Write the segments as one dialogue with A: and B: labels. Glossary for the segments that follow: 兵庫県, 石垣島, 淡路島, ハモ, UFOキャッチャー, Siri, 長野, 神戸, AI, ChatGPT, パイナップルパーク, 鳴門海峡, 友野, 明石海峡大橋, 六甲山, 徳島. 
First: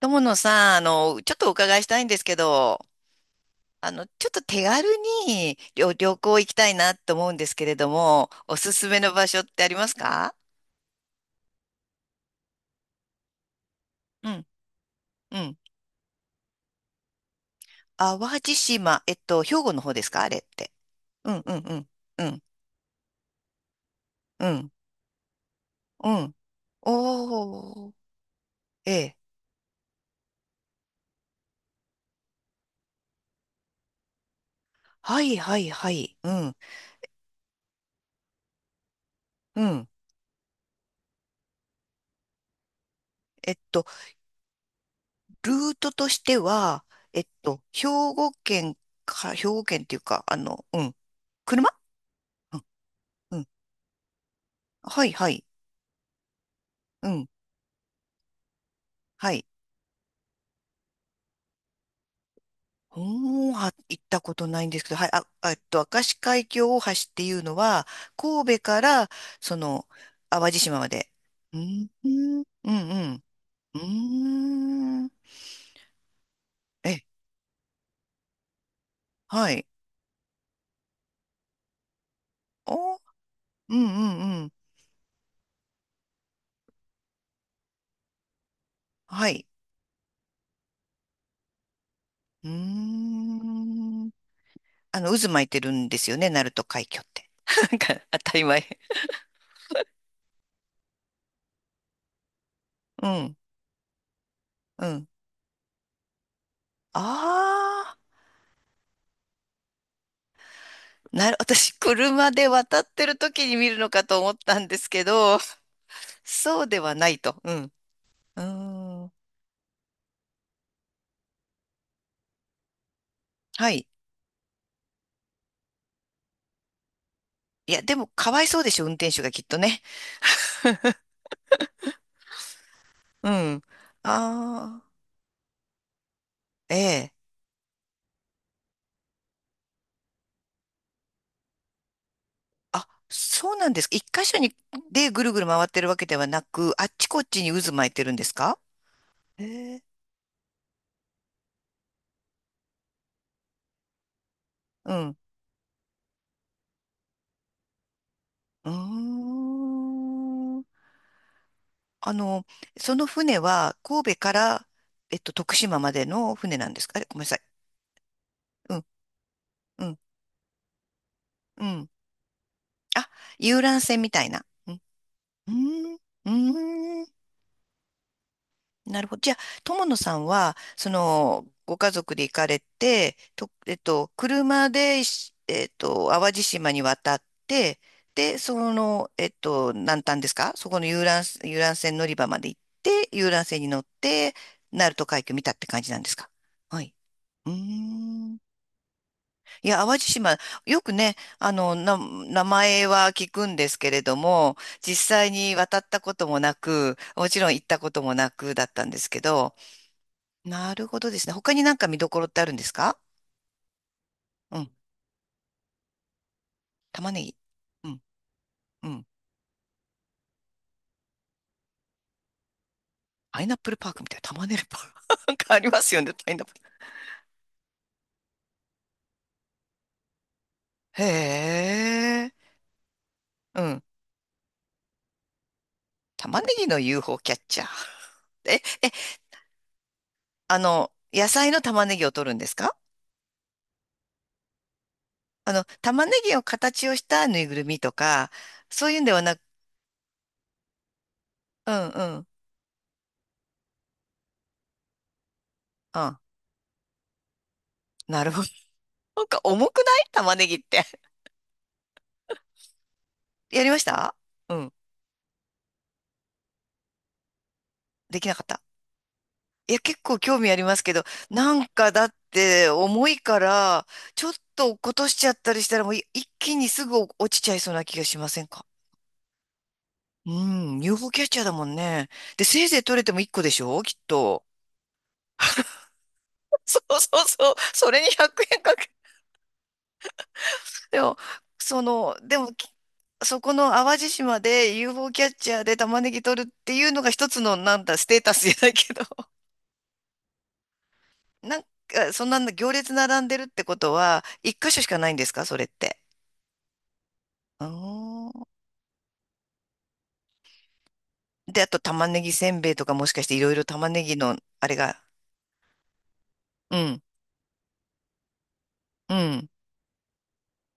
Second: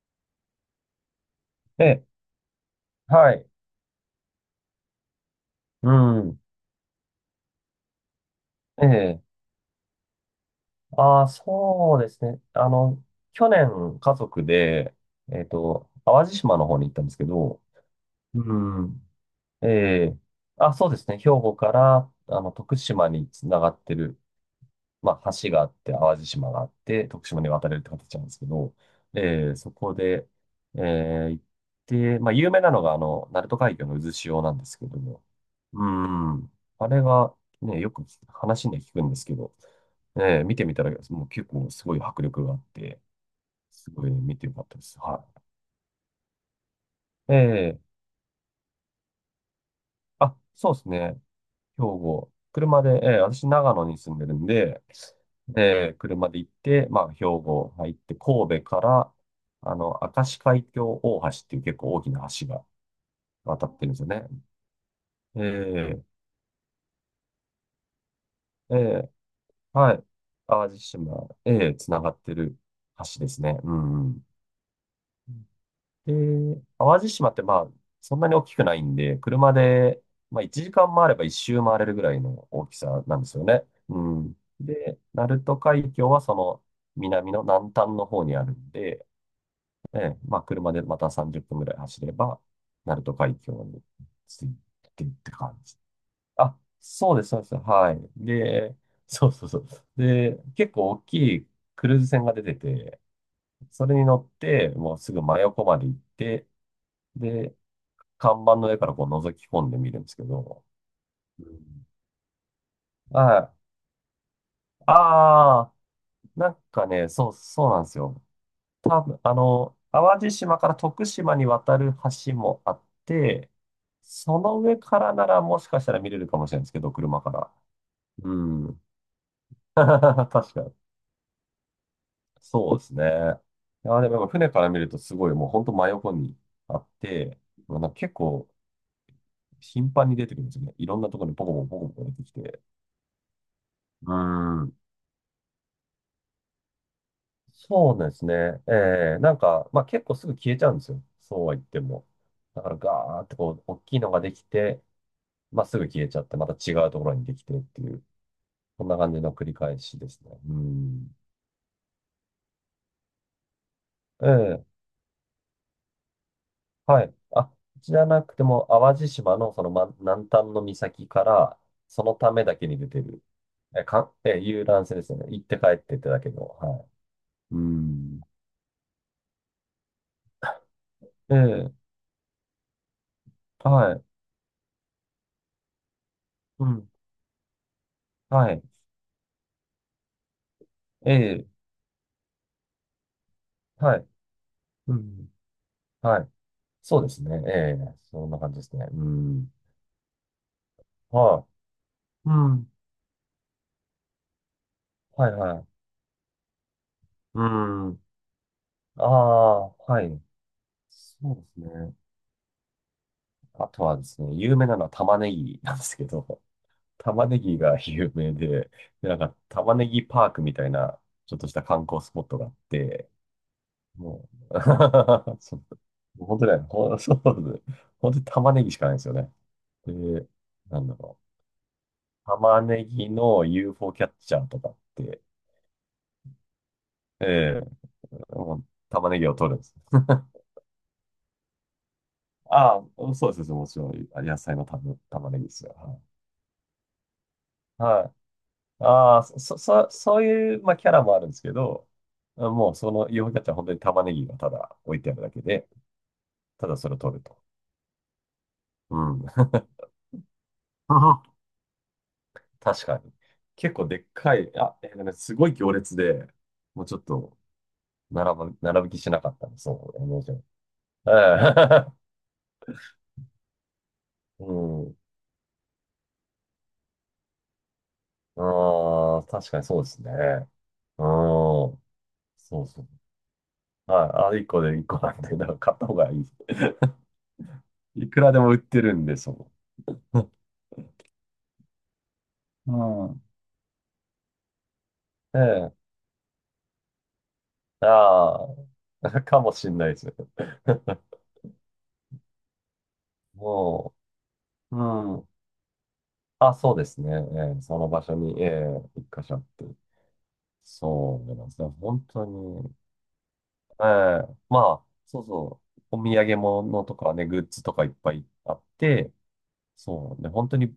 A: 友野さん、ちょっとお伺い
B: え
A: したい
B: え、
A: んですけど、
B: はい。
A: ちょっと手軽に
B: う
A: 旅行
B: ん。
A: 行きたいなと思うんですけれども、おす
B: え
A: すめの
B: え。
A: 場所ってありますか？
B: ああ、そうですね。去年、家
A: う
B: 族
A: ん、
B: で、
A: うん。
B: 淡路島の方に行ったんですけど、
A: 淡路
B: う
A: 島、
B: ん。
A: 兵
B: え
A: 庫の方です
B: え。
A: か？あれって。
B: あ、そうですね。兵
A: うん、う
B: 庫
A: ん、
B: か
A: うん、
B: ら、
A: うん、
B: 徳島につながってる、
A: うん、
B: まあ、橋があって、
A: う
B: 淡路
A: ん。
B: 島があって、徳島に渡れるっ
A: お
B: て
A: ー、
B: 形なんですけど、
A: ええ。
B: そこで、行って、まあ、有名なのが、鳴門海峡の渦潮なんですけど
A: は
B: も、
A: い、はい、
B: う
A: はい。う
B: ん、
A: ん、
B: あれが、ね、よく聞く話で聞くんですけど、
A: うん。
B: 見てみたら、もう結構すごい迫力があって、
A: えっと、
B: すごい見てよかったです。は
A: ルートとしては、えっと、
B: い。
A: 兵
B: ええ。
A: 庫県兵庫県っていうか、
B: あ、そうで
A: う
B: す
A: ん、
B: ね。
A: 車
B: 兵庫。
A: うん、
B: 車で、
A: う
B: 私、
A: ん。
B: 長野に住んでるんで、
A: はい、はい。
B: で、車で行って、ま
A: う
B: あ、兵
A: ん。
B: 庫入って、神戸から、
A: はい。
B: 明石海峡大橋っていう結構大きな橋が
A: おー、
B: 渡ってるんで
A: 行
B: す
A: っ
B: よ
A: た
B: ね。
A: ことないんですけど、はい、明
B: ええ、
A: 石海峡大橋っていうのは、神戸
B: え
A: から、
B: え、
A: その、
B: はい。
A: 淡路
B: 淡
A: 島
B: 路
A: まで。
B: 島、
A: う
B: ええ、
A: ん、
B: 繋
A: う
B: がって
A: ん、
B: る
A: うん、
B: 橋ですね。う
A: う
B: ん、うん。
A: ん。うーん、
B: で、
A: え、
B: 淡路島ってまあ、そんなに大きくないんで、
A: は
B: 車
A: い。
B: で、まあ1時間回れば一周回れるぐらいの大き
A: お、うん、
B: さなんですよね。
A: う
B: うん。
A: ん、うん。
B: で、鳴門海峡はその南の南端の方にあるんで、
A: はい。
B: ええ、まあ車でまた30分ぐらい走れば、
A: うー
B: 鳴門海峡に
A: ん。
B: 着いてっ
A: 渦
B: て
A: 巻い
B: 感
A: てる
B: じ。
A: んですよね、鳴
B: あ、
A: 門海峡っ
B: そうで
A: て？
B: す、そうです。
A: なん
B: は
A: か、
B: い。
A: 当たり前。
B: で、そうそうそう。で、結構大きいクルーズ船が出てて、
A: うん、
B: それに乗って、
A: う
B: もう
A: ん。
B: すぐ真横まで行って、で、
A: ああ、
B: 看板の上からこう覗き込んでみるんですけど、う
A: 私、
B: ん、
A: 車で渡ってる
B: は
A: 時
B: い。
A: に見るのかと思ったんですけど、
B: ああ、な
A: そ
B: ん
A: うで
B: か
A: はな
B: ね、
A: い
B: そう、
A: と。う
B: そう
A: ん。
B: なんですよ。
A: うー
B: 多
A: ん。
B: 分、淡路島から徳島に渡る橋もあって、
A: はい。
B: その上からならもしかしたら見れるかもしれないんですけど、車から。
A: いや、でも、か
B: う
A: わいそうでし
B: ん。
A: ょ、運転手がきっと ね。
B: 確かに。そうですね。
A: うん。
B: いや、でもやっぱ船から見
A: あ
B: るとすごいもう本当真横に
A: あ、え
B: あっ
A: え。
B: て、まあなんか結構頻繁に出てくるんですよね。いろんなところにポコポコポコポコ出てきて。
A: あ、そうなんですか？一
B: う
A: 箇所に
B: ん。
A: でぐるぐる回ってるわけではなく、あっちこっちに渦巻い
B: そう
A: て
B: で
A: るんで
B: す
A: すか？
B: ね。ええ、なんか、
A: ええ。
B: まあ結構すぐ消えちゃうんですよ。そうは言っても。だからガーってこう、大きいのができて、
A: うん。
B: まあすぐ消えちゃって、また違うところにできてっていう、
A: う
B: こんな感じの
A: ー
B: 繰り返しですね。う
A: ん。
B: ん。
A: あの、その船は、神戸か
B: ええ、
A: ら、徳島までの船なんですか？あ
B: は
A: れ、
B: い。
A: ごめんなさい。
B: あ、じゃなくても、
A: うん、
B: 淡路島のその、
A: うん、
B: 南端の岬から、
A: うん。
B: そのためだけに出て
A: あ、
B: る、
A: 遊覧
B: え、
A: 船み
B: か、
A: たい
B: え、
A: な。
B: 遊
A: うん、
B: 覧船ですよね。行っ
A: うー
B: て帰っ
A: ん、
B: て
A: う
B: ってだけど、はい。
A: ーん。
B: うん。
A: なるほど。じゃあ、友野さんは、
B: ええ、
A: ご家族で行かれて、と、えっ
B: はい。
A: と、車でし、淡路
B: う
A: 島に
B: ん。
A: 渡って、で、
B: はい。
A: 南端ですか、そこの
B: ええ、
A: 遊覧船乗り場まで行って、遊覧船に乗っ
B: はい。
A: て、鳴
B: う
A: 門海
B: ん。
A: 峡見たって感じなんです
B: はい。
A: か？はい。
B: そうですね。
A: う
B: え
A: ー
B: え、そん
A: ん。
B: な感じですね。うん。
A: いや、淡路島、よくね、
B: はい。う
A: 名
B: ん。
A: 前は聞くんですけれども、実
B: は
A: 際
B: い、
A: に
B: はい。
A: 渡ったこともなく、もち
B: う
A: ろん行ったこ
B: ん。
A: ともなくだったんで
B: あ
A: すけど、
B: あ、はい。
A: なるほどです
B: そ
A: ね。
B: うで
A: 他
B: す
A: になんか
B: ね。
A: 見どころってあるんですか？
B: あとはですね、有
A: う
B: 名
A: ん。
B: なのは玉ねぎなんですけど、
A: 玉ね
B: 玉
A: ぎ。
B: ねぎが
A: うん。
B: 有名で、
A: うん。
B: で、なんか玉ねぎパークみたいな、ちょっとした観光スポットがあって、
A: パイナップルパークみたいな
B: も
A: 玉ね
B: う、
A: ぎパーク。なん か
B: そ
A: あ
B: う、
A: りますよね、
B: もう
A: パイ
B: 本
A: ナ
B: 当
A: ップ
B: ね、
A: ル。
B: そうです。本当に玉ねぎしかないんですよね。で、なんだろう。
A: へえ。
B: 玉ねぎの
A: うん。
B: UFO キャッチャーとかって、
A: 玉ねぎの UFO
B: え
A: キャッチャー。
B: え、 も
A: え、
B: う
A: え、
B: 玉ねぎを取るんです。
A: 野菜の玉ねぎを取るんですか？
B: ああ、そうです、もちろん、あ、野菜の玉ねぎですよ。は
A: 玉ねぎを形をしたぬいぐるみ
B: い。
A: と
B: は
A: か、
B: い、
A: そういうんで
B: あ
A: は
B: あ、
A: な
B: そ、
A: く、
B: そ、そそういう、まあ、キャラもあるんですけ
A: う
B: ど、
A: んうん。
B: もうそのユーフォーキャッチャーは本当に玉ねぎがただ置いてあるだけで、
A: あ、
B: ただそれを取ると。
A: なるほど。
B: うん。
A: なんか 重くない玉ねぎって。
B: 確かに。
A: やり
B: 結
A: まし
B: 構でっ
A: た？
B: かい、
A: うん。
B: あ、ね、すごい行列で、もうちょっと
A: できな
B: 並
A: かっ
B: ぶ、
A: た？
B: 並ぶ気しなかったんです、
A: いや、
B: そ
A: 結
B: う、イメ
A: 構
B: ージ
A: 興味ありますけど、なん
B: は。
A: か
B: え
A: だって重いから、ちょっ
B: え。
A: と落っ
B: う
A: こ
B: ん。
A: としちゃったりしたらもう一気にすぐ落ちちゃいそうな気がしませんか？
B: ああ、確かにそうですね。
A: うん、
B: うん。
A: UFO キャッチャーだもんね。で、
B: そ
A: せ
B: う、
A: いぜ
B: そ
A: い
B: う、
A: 取れても1個でしょ、きっ
B: はい。あ、
A: と。
B: 1個で1個なんで、だから買った方がいいです。
A: そうそうそう。それに
B: いくらで
A: 100
B: も売っ
A: 円か
B: て
A: け。
B: るんで、その。
A: でも、その、でも、き
B: うん。
A: そこの淡路島で UFO キャ ッ
B: え
A: チャーで
B: え。
A: 玉ねぎ取るっていうのが一つの、なんだ、ステータス
B: あ
A: じゃないけど。
B: あ、かもしんないです。
A: なんか、そんな行列並ん でるってこと
B: も
A: は、一箇
B: う、
A: 所
B: う
A: しかないんで
B: ん。
A: すか、それって？
B: あ、そうですね。ええ、
A: あ
B: その場所に、
A: ー、
B: ええ、一箇所あって。そうなんです
A: で、
B: ね。
A: あと
B: 本
A: 玉ね
B: 当
A: ぎせんべ
B: に。
A: いとかもしかしていろいろ
B: え
A: 玉ねぎの
B: え、ま
A: あれ
B: あ、
A: が、
B: そうそう。お土産
A: う
B: 物と
A: ん、
B: かね、グッズとかいっぱいあって、
A: うん、
B: そう。で、本当に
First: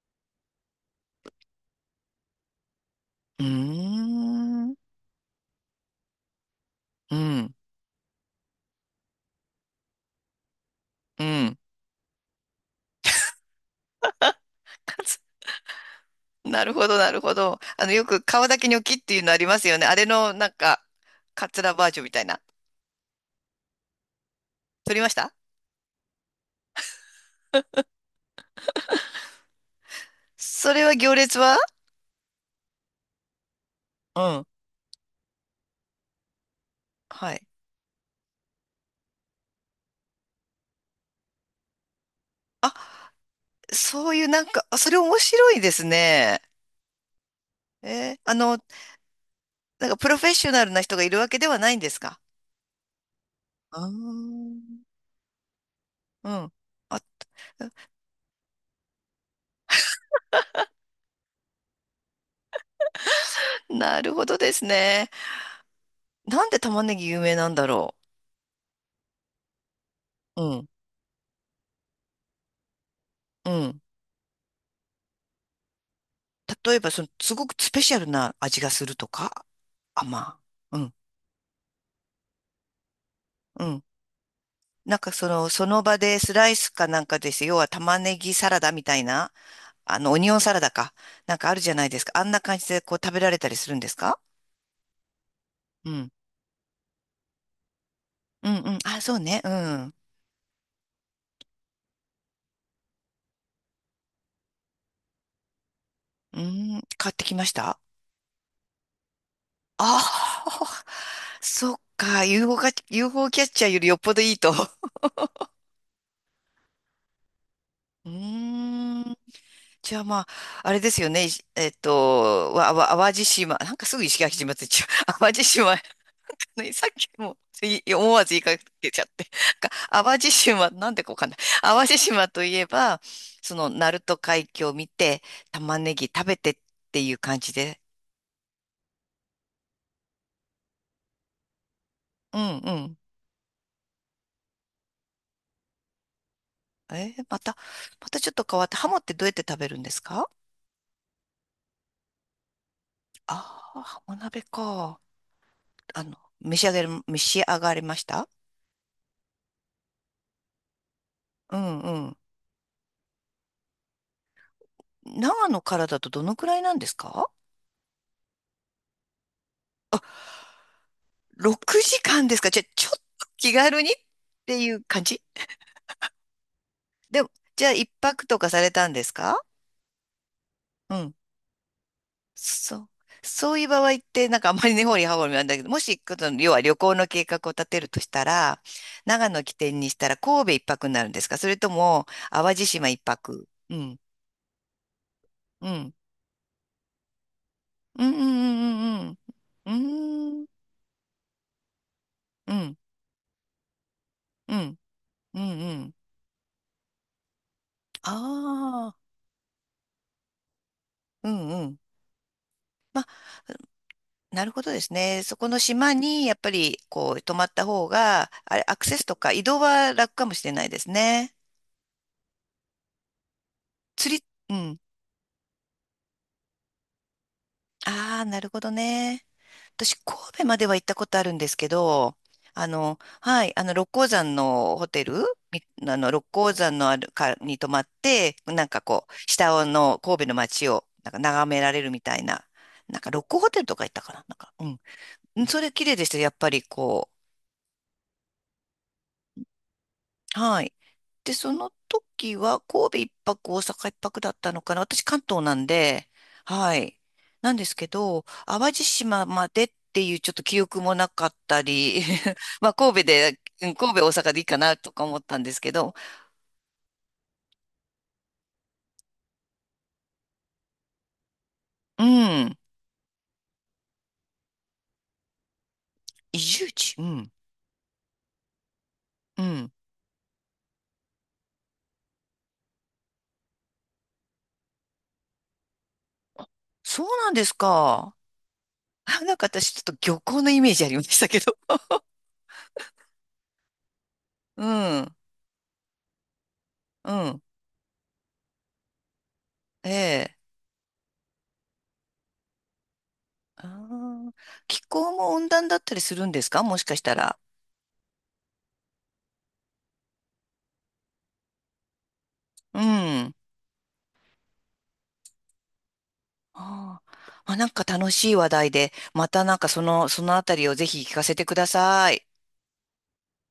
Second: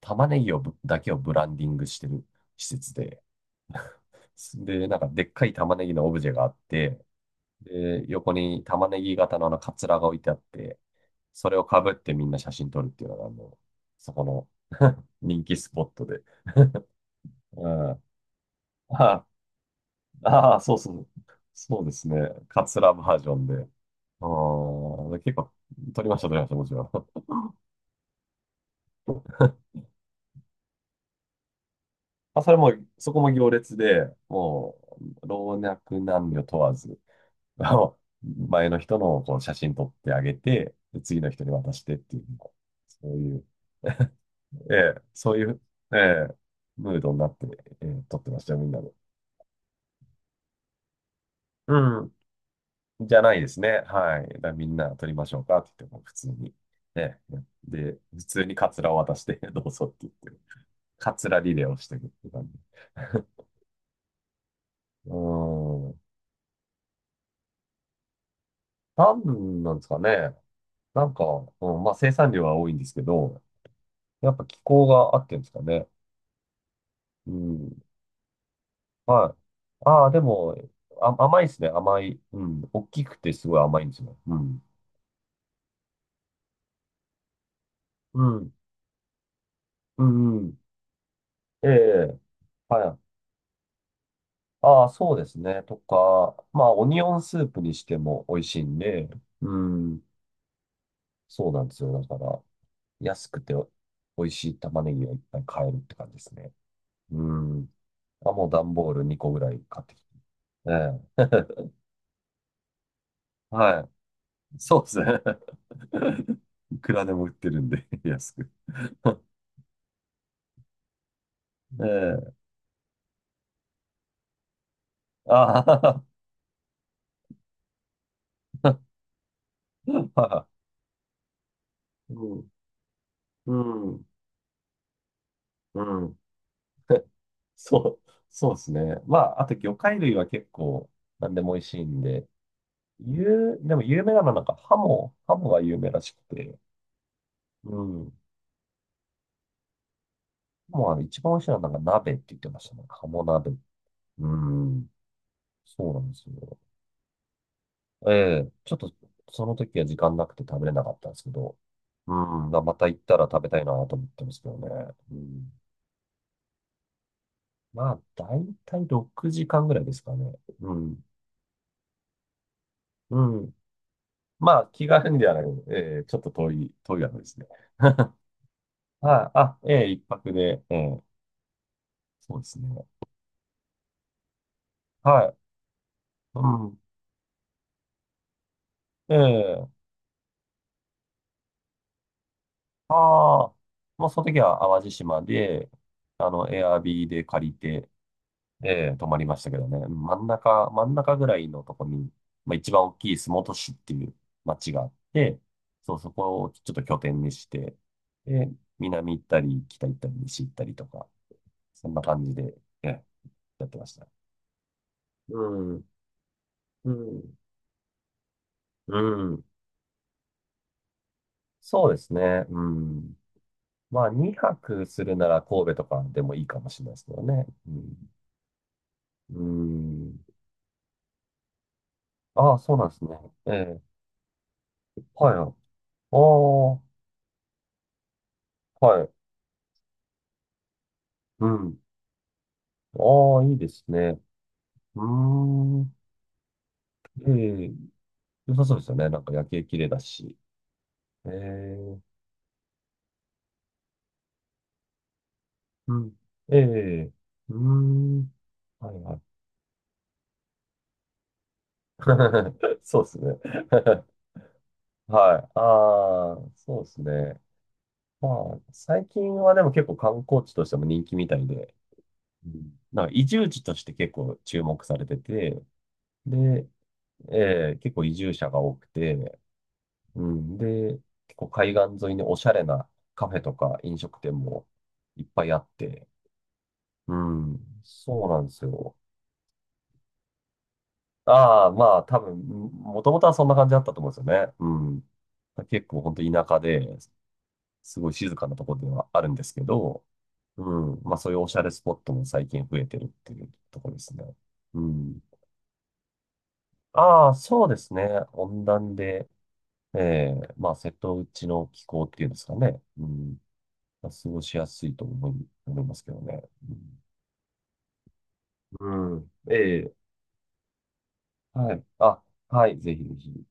B: 玉ねぎをぶだけをブランディングしてる施設で。
A: うーん、
B: で、なんかでっかい玉ねぎのオブジェがあって、
A: うん、
B: で、横に玉ねぎ型のあのカツラが置いてあって、
A: う
B: それ
A: ん。
B: をかぶってみんな写真撮るっていうのが、あの、そこの 人気スポットで。
A: なるほど、なるほど。
B: うん。
A: よく皮だけニョキっていうのあ
B: あ
A: りますよね。あれの、なん
B: あ、そう
A: か、
B: そう。
A: カツラ
B: そう
A: バー
B: で
A: ジョン
B: す
A: み
B: ね。
A: たいな。
B: カツラバージョンで。
A: 取りまし
B: うん。結
A: た？
B: 構撮りました、撮りました、もちろん。
A: それは行列は？
B: あ、それも、そこも行列で、
A: うん。
B: もう、老若男女問わず、
A: はい。
B: あの前の人のこう写真撮ってあげて、で次の人に渡してっていう、
A: あ、
B: そういう、
A: そういうなんか、
B: え
A: あ、それ
B: え、
A: 面
B: そうい
A: 白い
B: う、
A: です
B: ええ、
A: ね。
B: ムードになって、ええ、
A: え
B: 撮
A: ー
B: って
A: あ
B: ました
A: の、
B: よ、みんなで。
A: なんかプロフェッショナルな人がいるわけではないんです
B: うん。
A: か？
B: じゃないです
A: あ
B: ね。はい。だから
A: ー、
B: みんな撮りましょうかって言っても、普
A: う
B: 通
A: ん。
B: に。
A: あ、
B: ね。で、普通にカツラを渡して、どうぞって言って、カツラリレーをしていくって感じ。
A: なるほどですね。
B: うん。
A: なんで玉ねぎ有名なんだろ
B: なんなんですかね。
A: う。うん、
B: なんか、うん、まあ生産量は多いんですけど、
A: うん。
B: やっぱ気候があってんですかね。
A: 例えば、
B: う
A: すごくスペ
B: ん。
A: シャルな味がすると
B: はい。
A: か、
B: ああ、で
A: まあ
B: も、
A: うん、
B: あ、甘いですね。甘い。うん。大きくてすごい
A: うん。
B: 甘いんですよ。うん。
A: なんかその場でスライスかなんかです。要は玉ね
B: う
A: ぎサ
B: ん。
A: ラダみたいな、
B: う
A: オニオ
B: ん。
A: ン
B: う
A: サラ
B: ん、
A: ダか。なんかある
B: え
A: じゃないですか。
B: え。
A: あんな感じで
B: は
A: こう
B: い。
A: 食べられたりするんですか？
B: ああ、そうですね。と
A: うん。
B: か、まあ、オニオンスープにしても美味
A: うん、う
B: しい
A: ん。
B: ん
A: あ、
B: で、
A: そうね。う
B: う
A: ん。
B: ん。そうなんですよ。だから、安くて美味しい玉ねぎをいっぱい買えるって感じです
A: う
B: ね。
A: ん、買っ
B: う
A: てきまし
B: ん。
A: た。
B: あ、もう段ボール2個ぐらい買ってきて。
A: あ
B: え
A: あ、
B: え。
A: そ っか。UFO か、UFO キャッチャーより
B: は
A: よっぽどいいと。
B: い。そうです ね。いくらでも売ってるんで、
A: う
B: 安く。
A: ーん。じゃあまあ、あれですよね。いしえっ
B: ええ。
A: と、わ、わ、淡路島。なんかすぐ石垣島って言っちゃう。淡路
B: あ
A: 島。
B: あ、
A: ね、さっきも思わず言いかけちゃって。なんか淡路 島、なんでかわかんない。淡路島といえ
B: う
A: ば、
B: ん、う
A: 鳴
B: ん、
A: 門海峡を見て、玉
B: う
A: ねぎ
B: ん。
A: 食べてっていう感じ で。
B: そう、そうですね。まあ、あと魚介類は結構何でも美味しいんで、
A: うんうん。
B: でも有名なのはなんかハモが有名らしくて、
A: えーまた、
B: う
A: ま
B: ん。
A: たちょっと変わって、ハモってどうやって食べるんですか？
B: ハモは一番美味しいのはなんか鍋って言ってましたね。ハモ鍋。
A: ああー、ハモ
B: う
A: 鍋
B: ん。
A: か。
B: そうなんですよ。
A: 召し上がりまし
B: え
A: た？
B: え、ちょっとその時は時間なくて食べれなかったんですけ
A: う
B: ど、
A: んう
B: う
A: ん。
B: ん。まあまた行ったら食べたいなと思ってますけどね。う
A: 長野
B: ん。
A: からだとどのくらいなんですか？
B: まあ、だいたい6時間ぐらいですかね。うん。
A: 6 時間ですか？じゃあ、ちょっ
B: う
A: と気
B: ん。
A: 軽にっ
B: ま
A: て
B: あ、
A: いう
B: 気
A: 感
B: 軽に
A: じ、
B: ではなく、ちょっと遠い、遠いわけ
A: で
B: で
A: も、
B: すね。
A: じゃあ、一
B: は
A: 泊とかされたんで
B: い。
A: すか？
B: あ、ええ、一泊で、え
A: う
B: え、
A: ん。
B: そうですね。
A: そう。そういう場合って、なんかあんまり根掘り葉
B: は
A: 掘り
B: い。
A: なんだけど、もし、この
B: う
A: 要は旅
B: ん。
A: 行の計画を立てるとしたら、長野起
B: え
A: 点
B: え。
A: にしたら神戸一泊になるんですか？それとも、淡路島一
B: あ
A: 泊。
B: あー、
A: うん。
B: もうその時は淡路島
A: う
B: で、
A: ん。
B: エアビーで借りて、
A: うんう
B: ええ、泊
A: んうん、
B: まりましたけど
A: うんう
B: ね。真ん
A: ん。うーん。
B: 中、真ん中ぐらいのとこに、
A: う
B: まあ、一
A: ん。
B: 番大きい洲本市っていう
A: う
B: 町
A: ん。
B: があっ
A: う
B: て、
A: んうん。
B: そう、そこをちょっと拠点にして、で、
A: ああ。
B: 南行ったり、北行ったり、西行ったりとか、
A: うんうん。
B: そんな感じで、えやってました。
A: なるほどですね。そ
B: う
A: この
B: ん、
A: 島にやっぱり
B: う
A: こう泊
B: ん、
A: まった方が、あれ、アクセ
B: う
A: スとか移
B: ん。
A: 動は楽かもしれないですね。
B: そうですね。うん。まあ、
A: 釣り、う
B: 2
A: ん。
B: 泊するなら神戸とかでもいいかもしれないですけどね。うん。
A: ああ、なるほどね。
B: う
A: 私、神
B: ん。
A: 戸までは行ったことあるんですけど、
B: ああ、そうなんですね。
A: は
B: え
A: い、
B: え、
A: 六甲山のホテル、
B: はい、はい。
A: みあの、
B: あ
A: 六甲山
B: あ、
A: のあるかに泊まって、なんか
B: は
A: こう、
B: い。
A: 下の神戸の街をなんか
B: う
A: 眺められ
B: ん。
A: るみたいな、なんか六
B: あ
A: 甲
B: あ、
A: ホ
B: いい
A: テル
B: で
A: とか
B: す
A: 行ったか
B: ね。
A: な、なんか、
B: うー
A: うん。それ綺麗
B: ん。
A: でしたよ。やっぱりこう、
B: ええ、良さそうですよね。なんか夜景綺麗だし。
A: はい。
B: え
A: で、その
B: え、
A: 時は神戸一泊、大阪一泊だったのかな。私関東なん
B: う
A: で、
B: ん。え
A: はい。
B: え、
A: な
B: う
A: ん
B: ー
A: ですけ
B: ん。
A: ど、淡路
B: はい、はい。
A: 島までっていうちょっと記憶もなかったり、まあ 神
B: そ
A: 戸
B: うです
A: で、
B: ね。
A: うん、神戸大阪でいいかなとか 思った
B: は
A: ん
B: い。
A: です
B: あ
A: けど、
B: あ、そうですね。まあ、最近はでも結構観光地としても人気みたいで、
A: う
B: う
A: ん。
B: ん、なんか移住地として結構注目されてて、
A: 移住
B: で、
A: 地、うん。
B: ええ、結構移住者が多くて、
A: うん。
B: うん。で、結構海岸沿いにおしゃれなカフェとか飲食店もいっぱいあって、
A: そう
B: う
A: なんです
B: ん。
A: か。
B: そうなんですよ。
A: あ、なんか私ちょっと漁港のイメージありましたけど。
B: ああ、まあ多分、もともとはそんな感じだったと思うんですよね。
A: う
B: うん。
A: ん。
B: 結構本当田舎で、
A: うん。
B: すごい静かなところではあるんですけ
A: え
B: ど、
A: え。
B: うん。まあそういうおしゃれスポットも最近増えてるっていう
A: あ
B: ところですね。
A: ー、気
B: う
A: 候
B: ん。
A: も温暖だったりするんですか、もしかした
B: ああ、
A: ら？
B: そうですね。温暖で、ええ、まあ瀬戸内の気候っていうんですか
A: う
B: ね。う
A: ん。
B: ん。過ごしやすいと思いますけどね。う
A: ああ、まあ、なんか楽しい話題で、
B: ん、う
A: ま
B: ん。
A: たなんか
B: ええ。
A: そのあたりをぜひ聞かせてくだ
B: はい。
A: さ
B: あ、
A: い。
B: はい。ぜひぜひ。